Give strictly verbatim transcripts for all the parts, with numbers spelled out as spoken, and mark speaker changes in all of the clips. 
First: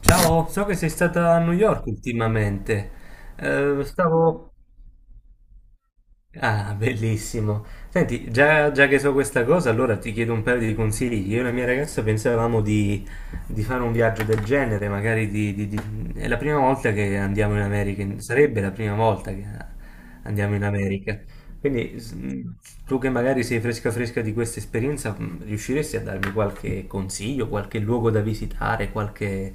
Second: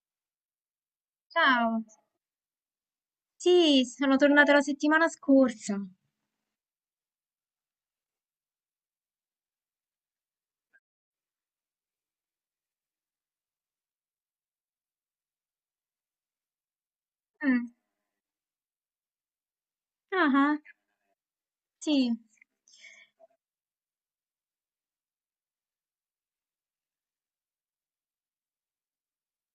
Speaker 1: Ciao, so che sei stata a New
Speaker 2: Ciao,
Speaker 1: York ultimamente. Eh,
Speaker 2: sì, sono
Speaker 1: stavo,
Speaker 2: tornata la settimana scorsa.
Speaker 1: Ah, bellissimo. Senti, già, già che so questa cosa, allora ti chiedo un paio di consigli. Io e la mia ragazza pensavamo di, di fare un viaggio del genere, magari di, di- di- è la prima volta che andiamo in
Speaker 2: Mm.
Speaker 1: America, sarebbe la prima volta che
Speaker 2: Ah,
Speaker 1: andiamo
Speaker 2: ah,
Speaker 1: in America. Quindi
Speaker 2: sì,
Speaker 1: s- mh, tu che magari sei fresca fresca di questa esperienza, mh, riusciresti a darmi qualche consiglio, qualche luogo da visitare, qualche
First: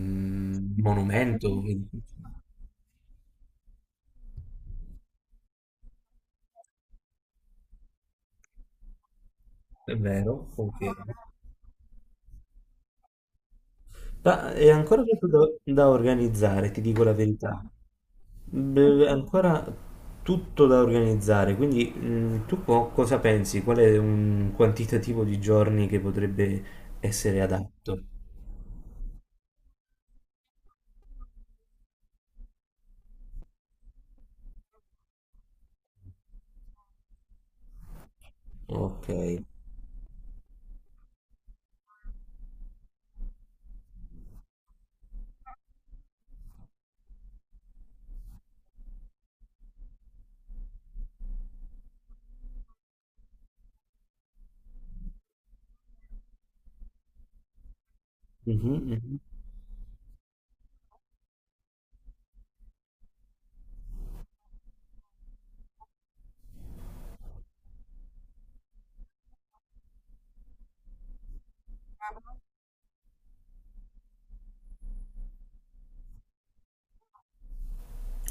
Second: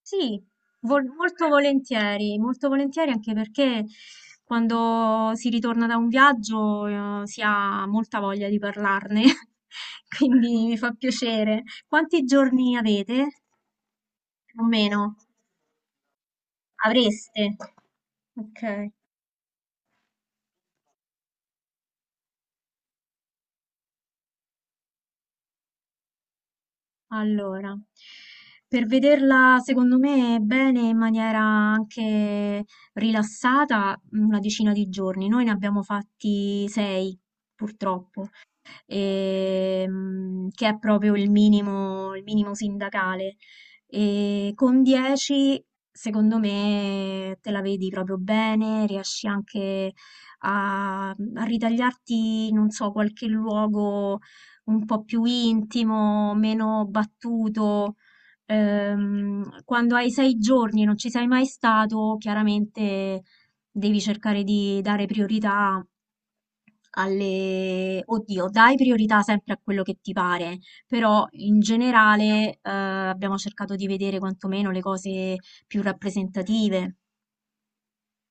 Speaker 2: sì, vol- molto
Speaker 1: monumento?
Speaker 2: volentieri, molto volentieri anche perché quando si ritorna da un viaggio, eh, si ha molta voglia di parlarne,
Speaker 1: È vero?
Speaker 2: quindi mi
Speaker 1: Ok.
Speaker 2: fa piacere. Quanti giorni avete?
Speaker 1: Ma
Speaker 2: Più o
Speaker 1: è ancora
Speaker 2: meno?
Speaker 1: tutto da, da organizzare, ti dico la
Speaker 2: Avreste?
Speaker 1: verità.
Speaker 2: Ok.
Speaker 1: B- È ancora tutto da organizzare, quindi mh, tu co- cosa pensi? Qual è un quantitativo di giorni che potrebbe essere
Speaker 2: Allora,
Speaker 1: adatto?
Speaker 2: per vederla secondo me bene in maniera anche rilassata, una decina di giorni. Noi ne abbiamo fatti sei, purtroppo
Speaker 1: Ok.
Speaker 2: ehm, che è proprio il minimo, il minimo sindacale. E con dieci, secondo me, te la vedi proprio bene, riesci anche a, a ritagliarti, non so, qualche luogo un po' più intimo, meno battuto.
Speaker 1: Mhm, mhm.
Speaker 2: Ehm, quando hai sei giorni e non ci sei mai stato, chiaramente devi cercare di dare priorità alle... Oddio, dai priorità sempre a quello che ti pare, però in generale eh, abbiamo cercato di vedere quantomeno le cose più rappresentative.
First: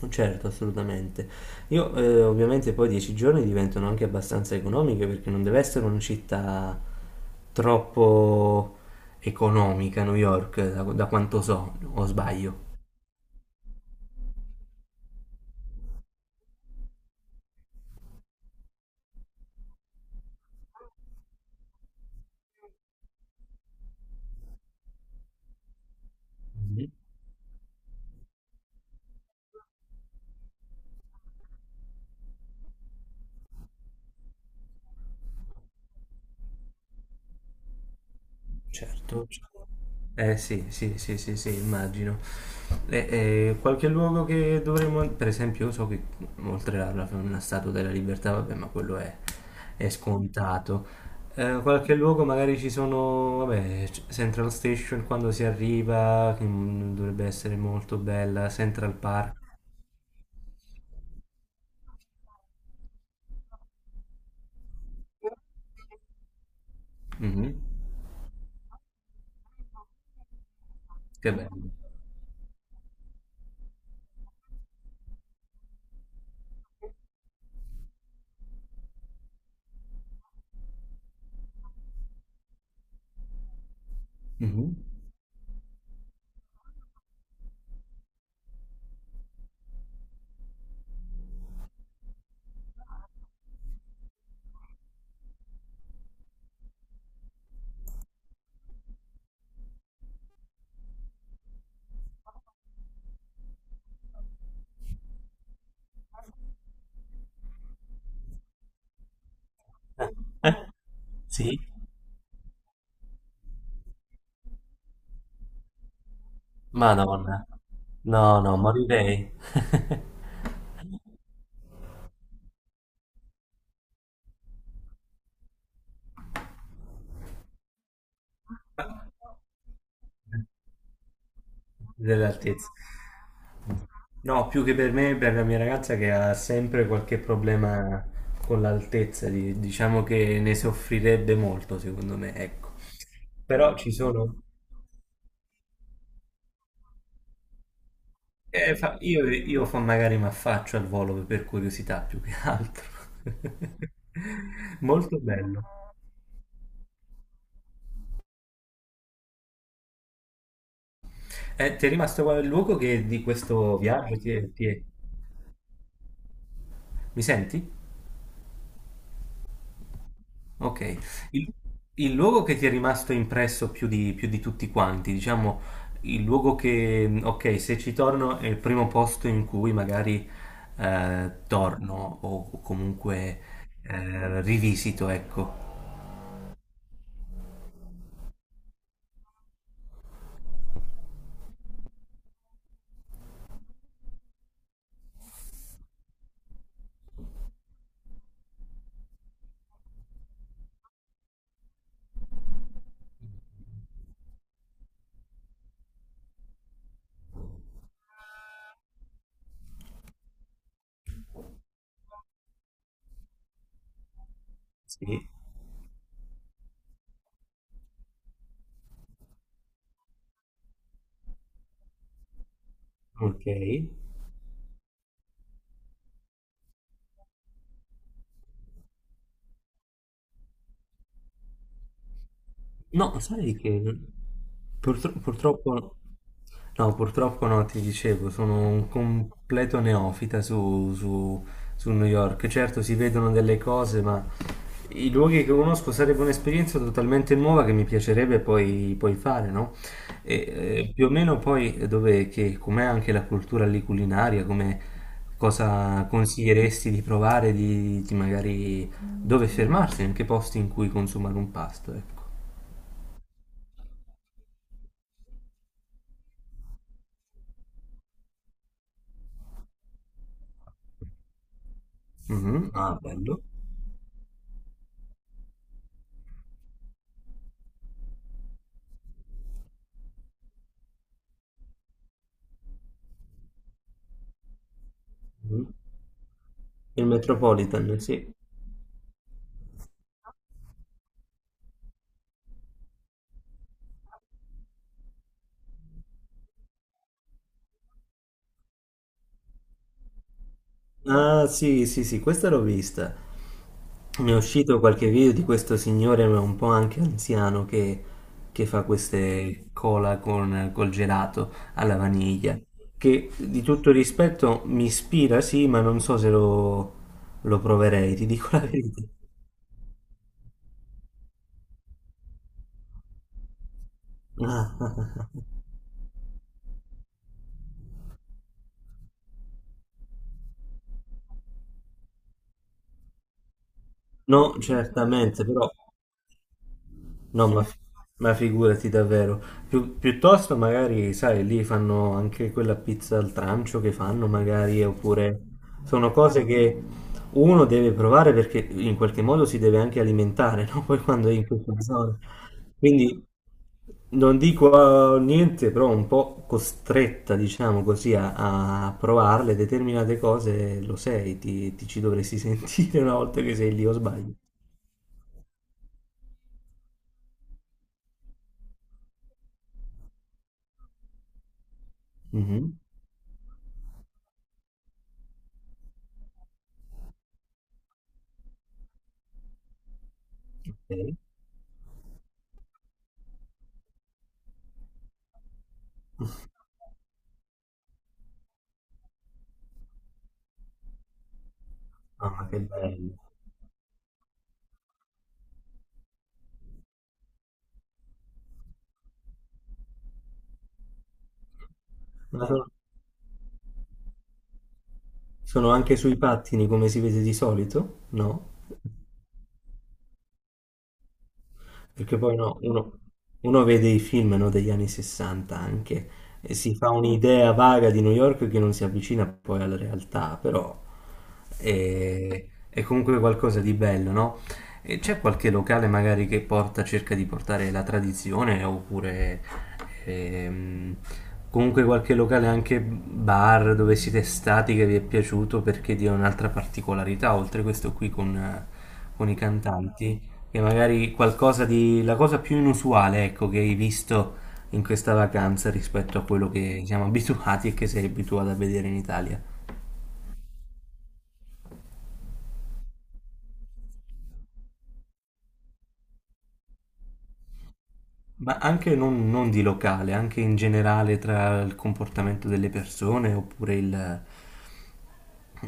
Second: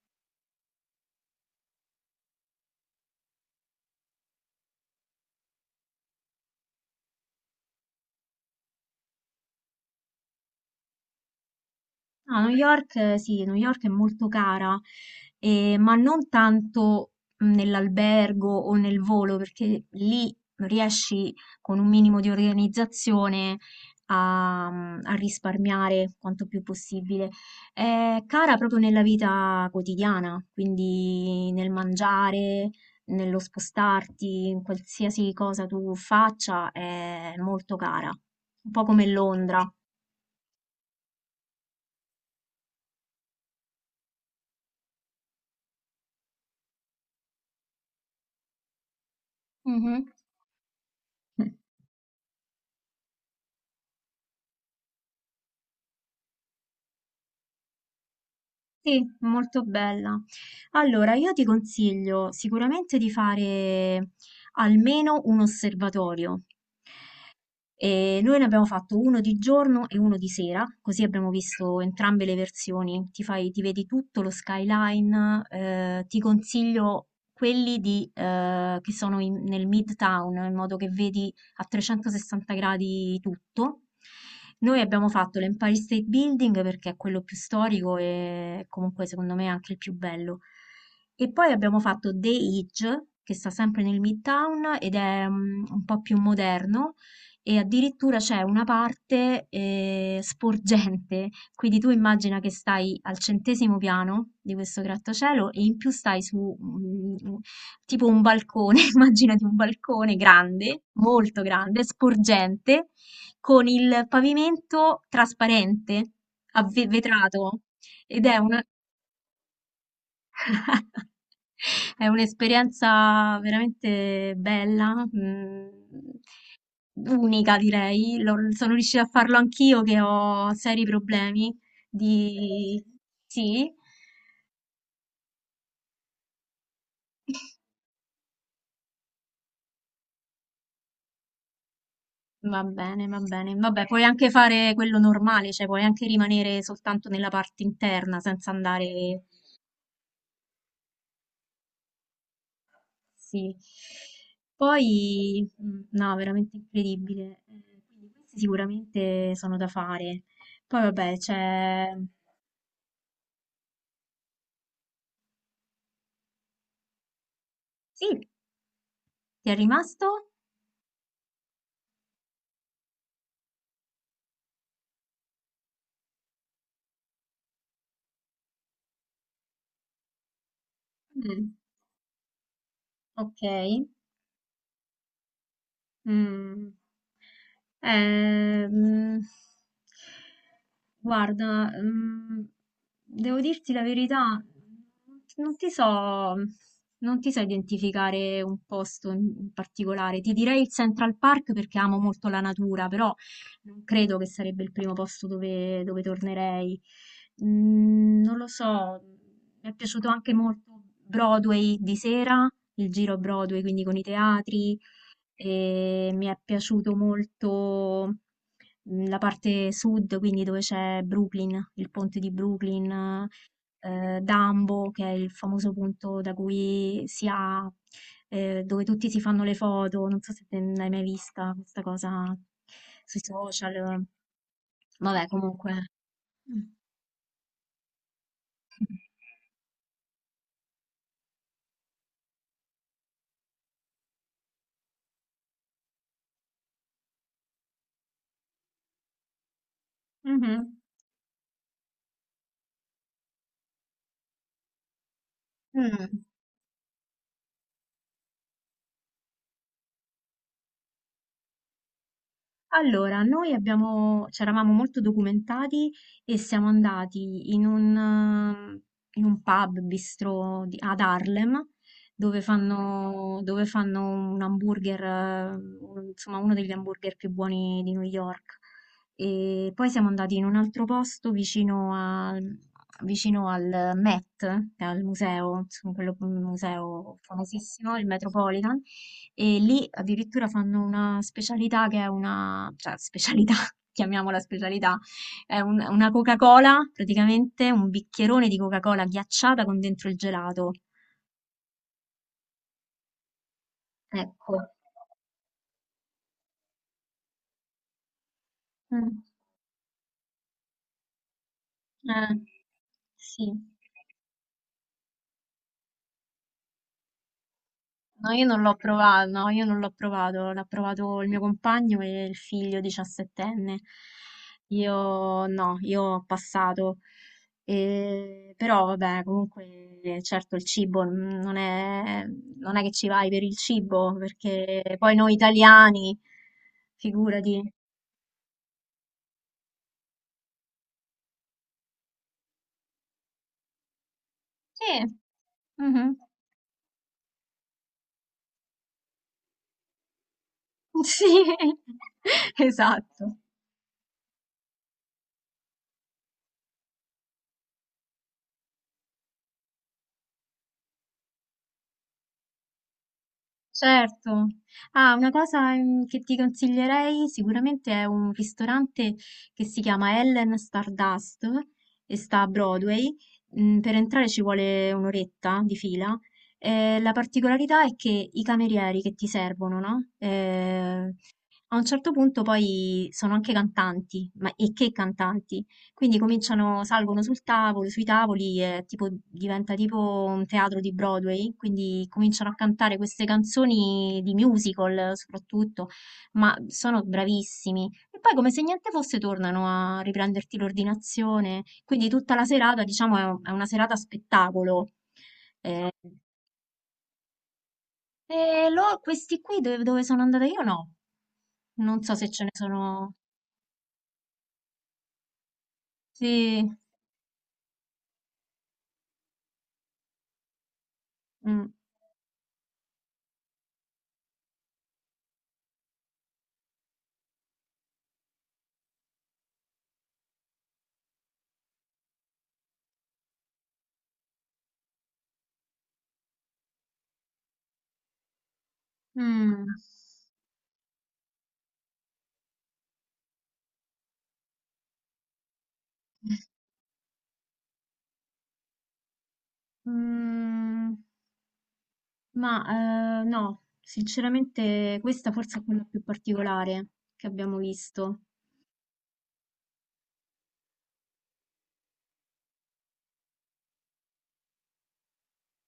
Speaker 1: Certo, assolutamente. Io eh, ovviamente poi dieci giorni diventano anche abbastanza economiche, perché non deve essere una città troppo economica, New York, da da quanto so, o
Speaker 2: No, New
Speaker 1: sbaglio.
Speaker 2: York, eh, sì, New York è molto cara, eh, ma non tanto mh, nell'albergo o nel volo, perché lì riesci con un minimo di organizzazione a, a risparmiare quanto più possibile. È cara proprio nella vita quotidiana, quindi nel mangiare, nello spostarti, in qualsiasi cosa tu faccia, è molto cara, un po' come
Speaker 1: Certo, c-
Speaker 2: Londra.
Speaker 1: eh sì, sì, sì, sì, sì, immagino. E- e qualche luogo che dovremmo, per esempio, io so che oltre alla una Statua della Libertà, vabbè, ma quello è, è
Speaker 2: Mhm.
Speaker 1: scontato. Eh, qualche luogo magari ci sono, vabbè, c- Central Station quando si arriva, che mm, dovrebbe essere molto bella, Central
Speaker 2: Sì,
Speaker 1: Park.
Speaker 2: molto bella. Allora, io ti consiglio sicuramente di fare almeno un osservatorio.
Speaker 1: Mhm.
Speaker 2: E noi ne abbiamo fatto uno di giorno e uno di sera, così abbiamo
Speaker 1: Che bello.
Speaker 2: visto entrambe le versioni. Ti fai, ti vedi tutto lo skyline, eh, ti consiglio quelli di, eh, che sono in- nel Midtown, in modo che vedi a trecentosessanta gradi tutto.
Speaker 1: Mhm.
Speaker 2: Noi abbiamo fatto l'Empire State Building perché è quello più storico e comunque secondo me anche il più bello. E poi abbiamo fatto The Edge, che sta sempre nel Midtown ed è mm, un po' più moderno e addirittura c'è una parte, ehm, sporgente, quindi tu immagina che stai al centesimo piano di questo grattacielo e in più stai su, mhmm, u tipo un balcone, immaginati un
Speaker 1: Eh,
Speaker 2: balcone
Speaker 1: eh,
Speaker 2: grande, molto
Speaker 1: sì.
Speaker 2: grande, sporgente, con il pavimento trasparente, a ve
Speaker 1: Madonna.
Speaker 2: vetrato ed è
Speaker 1: No, no,
Speaker 2: una
Speaker 1: morirei
Speaker 2: È un'esperienza veramente bella, mm, unica direi. Lo- sono riuscita a farlo anch'io che ho seri problemi
Speaker 1: dell'altezza.
Speaker 2: di... Sì,
Speaker 1: No, più che per me, per la mia ragazza che ha sempre qualche problema con l'altezza, di- diciamo che ne soffrirebbe molto, secondo me,
Speaker 2: va
Speaker 1: ecco.
Speaker 2: bene, va bene.
Speaker 1: Però
Speaker 2: Vabbè,
Speaker 1: ci
Speaker 2: puoi anche
Speaker 1: sono...
Speaker 2: fare quello normale, cioè puoi anche rimanere soltanto nella parte interna senza
Speaker 1: eh, fa-
Speaker 2: andare...
Speaker 1: Io, io fa- magari mi affaccio al volo per curiosità più che altro.
Speaker 2: Sì.
Speaker 1: Molto
Speaker 2: Poi,
Speaker 1: bello.
Speaker 2: mm, no, veramente incredibile. Eh, Quindi questi sicuramente sono da fare. Poi vabbè,
Speaker 1: Eh, ti
Speaker 2: c'è.
Speaker 1: è rimasto qual- il luogo che di questo viaggio ti è... ti è- mi senti?
Speaker 2: Sì, ti è rimasto?
Speaker 1: Ok, il, il luogo che ti è rimasto impresso più di, più di tutti quanti, diciamo, il luogo che, ok, se ci torno è il primo posto in cui magari eh,
Speaker 2: Mh,
Speaker 1: torno o, o comunque
Speaker 2: okay.
Speaker 1: eh, rivisito, ecco.
Speaker 2: Mh. Ehm, guarda, mhmm, devo dirti la verità, non ti so non ti so identificare un posto in in particolare. Ti direi il Central Park perché amo molto la natura, però non credo che sarebbe il primo posto dove dove tornerei. Mhmm, non lo so, mi è piaciuto anche molto Broadway di sera, il giro Broadway, quindi con i teatri
Speaker 1: Sì,
Speaker 2: e mi è piaciuto molto mm, la parte sud, quindi dove c'è Brooklyn, il ponte di Brooklyn,
Speaker 1: ok.
Speaker 2: eh, Dumbo, che è il famoso punto da cui si ha, eh, dove tutti si fanno le foto. Non so se te l'hai mai vista questa cosa
Speaker 1: No,
Speaker 2: sui
Speaker 1: sai che
Speaker 2: social.
Speaker 1: purtro-
Speaker 2: Vabbè, comunque.
Speaker 1: purtroppo,
Speaker 2: Mm.
Speaker 1: no, purtroppo no, ti dicevo, sono un completo neofita su, su- su New York. Certo, si vedono delle cose, ma i luoghi che conosco sarebbe un'esperienza totalmente nuova che mi piacerebbe poi, poi fare, no? E,
Speaker 2: Mhm.
Speaker 1: eh, più o meno poi dove, che, com'è anche la cultura lì culinaria, come cosa
Speaker 2: Mm.
Speaker 1: consiglieresti di provare, di, di magari dove fermarsi, in che posti in cui consumare un pasto, ecco.
Speaker 2: Allora, noi abbiamo c'eravamo molto documentati e siamo andati in un, ehm, in un pub bistro di- ad Harlem dove
Speaker 1: Mhm. Ah,
Speaker 2: fanno,
Speaker 1: bello.
Speaker 2: dove fanno un hamburger, eh, un- insomma uno degli hamburger più buoni di New York. E poi siamo andati in un altro posto vicino al, vicino al Met, che è al museo,
Speaker 1: Mhm.
Speaker 2: insomma, quello, un
Speaker 1: Il
Speaker 2: museo famosissimo,
Speaker 1: Metropolitan,
Speaker 2: il
Speaker 1: sì.
Speaker 2: Metropolitan. E lì addirittura fanno una specialità che è una, cioè specialità, chiamiamola specialità, è un- una Coca-Cola, praticamente un bicchierone di Coca-Cola ghiacciata con dentro il gelato.
Speaker 1: Ah, sì, sì, sì, questa l'ho vista. Ne è
Speaker 2: Ecco.
Speaker 1: uscito qualche video di questo signore, ma un po' anche anziano, che, che fa
Speaker 2: Mm.
Speaker 1: queste cola con, col gelato alla
Speaker 2: Eh,
Speaker 1: vaniglia. Che
Speaker 2: sì.
Speaker 1: di tutto rispetto mi ispira, sì, ma non so se lo, lo proverei, ti
Speaker 2: No, io
Speaker 1: dico la
Speaker 2: non l'ho
Speaker 1: verità.
Speaker 2: provato, no, io non l'ho provato, l'ha provato il mio compagno e il figlio diciassettenne. Io no, io ho passato. E- però vabbè, comunque certo il cibo mm, non è, non è che ci vai per il cibo,
Speaker 1: No,
Speaker 2: perché poi noi
Speaker 1: certamente, però.
Speaker 2: italiani,
Speaker 1: No, ma,
Speaker 2: figurati.
Speaker 1: ma figurati davvero. Più- piuttosto magari, sai, lì fanno anche quella pizza al trancio che fanno magari,
Speaker 2: Sì,
Speaker 1: oppure sono
Speaker 2: mhm.
Speaker 1: cose che uno deve provare perché in qualche modo si deve anche alimentare, no? Poi quando
Speaker 2: Sì,
Speaker 1: è in questa zona. Quindi
Speaker 2: esatto.
Speaker 1: non dico eh, niente, però un po' costretta, diciamo così, a, a provarle determinate cose, lo sei, ti, ti ci dovresti sentire una volta che sei lì o sbaglio.
Speaker 2: Certo. Ah, una cosa, mhmm, che ti consiglierei sicuramente è un ristorante che si chiama Ellen Stardust e sta a
Speaker 1: Mhm.
Speaker 2: Broadway. Mhmm, per entrare ci vuole un oretta di fila. Ehm, la particolarità è che i camerieri che ti servono, no, ehm
Speaker 1: Ok.
Speaker 2: a un certo punto poi sono anche cantanti, ma e che cantanti? Quindi cominciano, salgono sul tavolo, sui tavoli e tipo diventa tipo un teatro di Broadway, quindi
Speaker 1: Ah,
Speaker 2: cominciano a
Speaker 1: che
Speaker 2: cantare
Speaker 1: bello.
Speaker 2: queste canzoni di musical soprattutto, ma sono bravissimi. E poi come se niente fosse tornano a riprenderti l'ordinazione, quindi tutta la
Speaker 1: Ma so-
Speaker 2: serata, diciamo, è un- è una serata spettacolo.
Speaker 1: Sono
Speaker 2: Eh,
Speaker 1: anche sui pattini come si vede di solito? No?
Speaker 2: e lo- questi qui dove, dove sono andata io no, non so
Speaker 1: Perché
Speaker 2: se
Speaker 1: poi
Speaker 2: ce ne
Speaker 1: no, uno,
Speaker 2: sono...
Speaker 1: uno vede i film, no, degli anni sessanta anche e
Speaker 2: Sì,
Speaker 1: si fa un'idea vaga di New York che non si avvicina poi alla realtà, però
Speaker 2: mh,
Speaker 1: è, è comunque qualcosa di bello, no? E c'è qualche locale magari che porta, cerca di portare la tradizione oppure ehm, comunque qualche locale anche bar dove siete stati che vi è piaciuto perché dia un'altra particolarità, oltre questo qui con con i
Speaker 2: mh.
Speaker 1: cantanti. Che magari qualcosa di... la cosa più inusuale, ecco, che hai visto in questa vacanza rispetto a quello che siamo abituati e che sei abituato a vedere in Italia.
Speaker 2: Mm, ma eh, no, sinceramente questa forse è quella più particolare che abbiamo visto.
Speaker 1: Ma anche non, non di locale, anche in generale tra il comportamento delle persone oppure il,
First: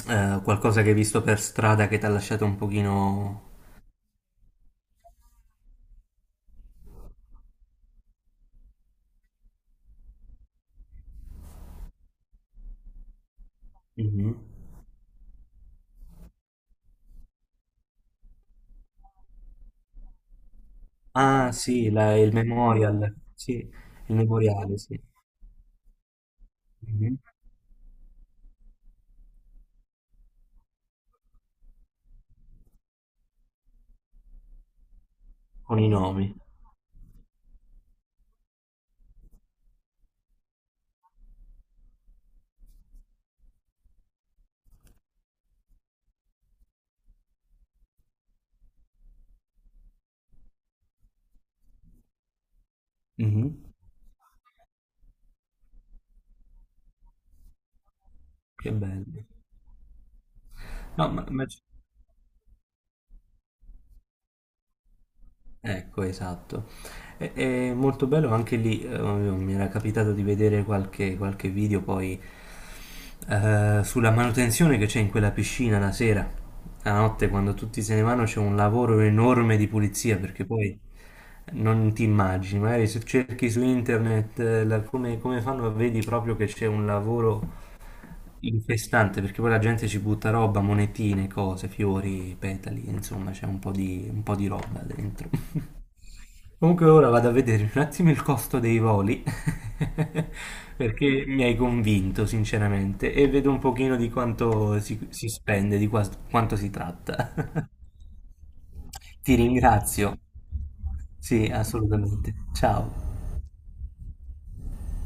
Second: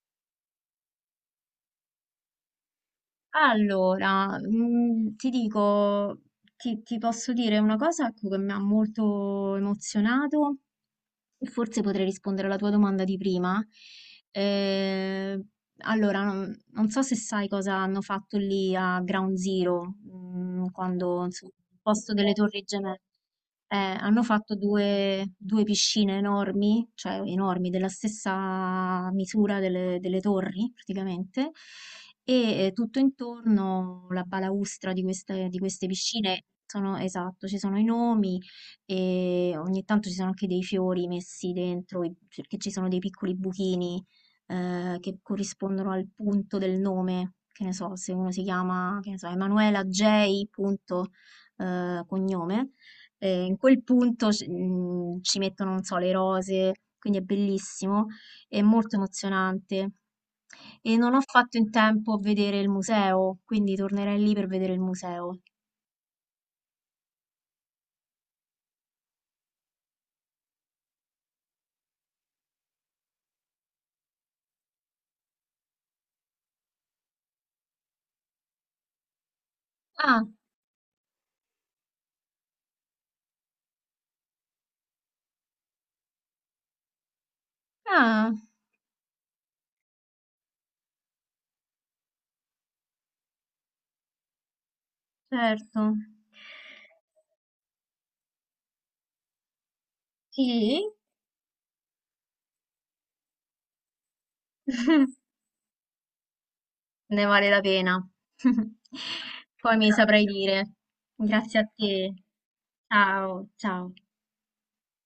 Speaker 1: eh, qualcosa che hai visto per strada che ti ha lasciato un pochino...
Speaker 2: Allora, mm, ti dico, ti, ti posso dire una cosa ecco, che mi ha molto emozionato. Forse potrei rispondere alla tua domanda di prima.
Speaker 1: Mhm.
Speaker 2: Ehm, allora, non non so se sai cosa hanno fatto lì a Ground Zero, mm, quando, insomma,
Speaker 1: Ah,
Speaker 2: al
Speaker 1: sì,
Speaker 2: posto
Speaker 1: la- il
Speaker 2: delle torri gemelle.
Speaker 1: memorial, sì,
Speaker 2: Eh,
Speaker 1: il
Speaker 2: hanno fatto
Speaker 1: memoriale, sì.
Speaker 2: due, due piscine enormi,
Speaker 1: Mhm.
Speaker 2: cioè enormi, della stessa misura delle, delle torri, praticamente, e eh, tutto intorno la balaustra di queste, di
Speaker 1: Con
Speaker 2: queste
Speaker 1: i nomi.
Speaker 2: piscine sono, esatto, ci sono i nomi e ogni tanto ci sono anche dei fiori messi dentro, i- perché ci sono dei piccoli buchini eh, che corrispondono al punto del nome, che ne so, se uno si chiama, che ne so, Emanuela J. punto, eh, cognome, eh,
Speaker 1: Mhm.
Speaker 2: in quel punto ci mm, ci mettono, non so, le rose, quindi è bellissimo, è
Speaker 1: Che
Speaker 2: molto
Speaker 1: bello.
Speaker 2: emozionante. E
Speaker 1: No,
Speaker 2: non ho
Speaker 1: ma, ma
Speaker 2: fatto in tempo a vedere il museo, quindi tornerei lì per vedere il museo.
Speaker 1: Ecco, esatto. È, è molto bello anche lì, eh, mi era capitato di vedere qualche, qualche video poi eh, sulla manutenzione che c'è in quella piscina la sera, la notte quando tutti se ne vanno c'è un lavoro enorme di pulizia,
Speaker 2: Ah,
Speaker 1: perché poi non ti immagini, magari se cerchi su internet eh, la- come, come fanno vedi proprio che c'è un lavoro
Speaker 2: ah,
Speaker 1: infestante perché poi la gente ci butta roba, monetine, cose, fiori, petali, insomma c'è un po' di, un po' di roba dentro.
Speaker 2: certo.
Speaker 1: Comunque ora vado a vedere un attimo il costo dei voli,
Speaker 2: Sì,
Speaker 1: perché mi hai convinto sinceramente, e vedo un pochino di quanto si, si spende, di qua- quanto si
Speaker 2: ne
Speaker 1: tratta.
Speaker 2: vale la pena.
Speaker 1: Ti
Speaker 2: Poi mi
Speaker 1: ringrazio.
Speaker 2: saprai dire.
Speaker 1: Sì,
Speaker 2: Grazie a te.
Speaker 1: assolutamente. Ciao.
Speaker 2: Ciao, ciao.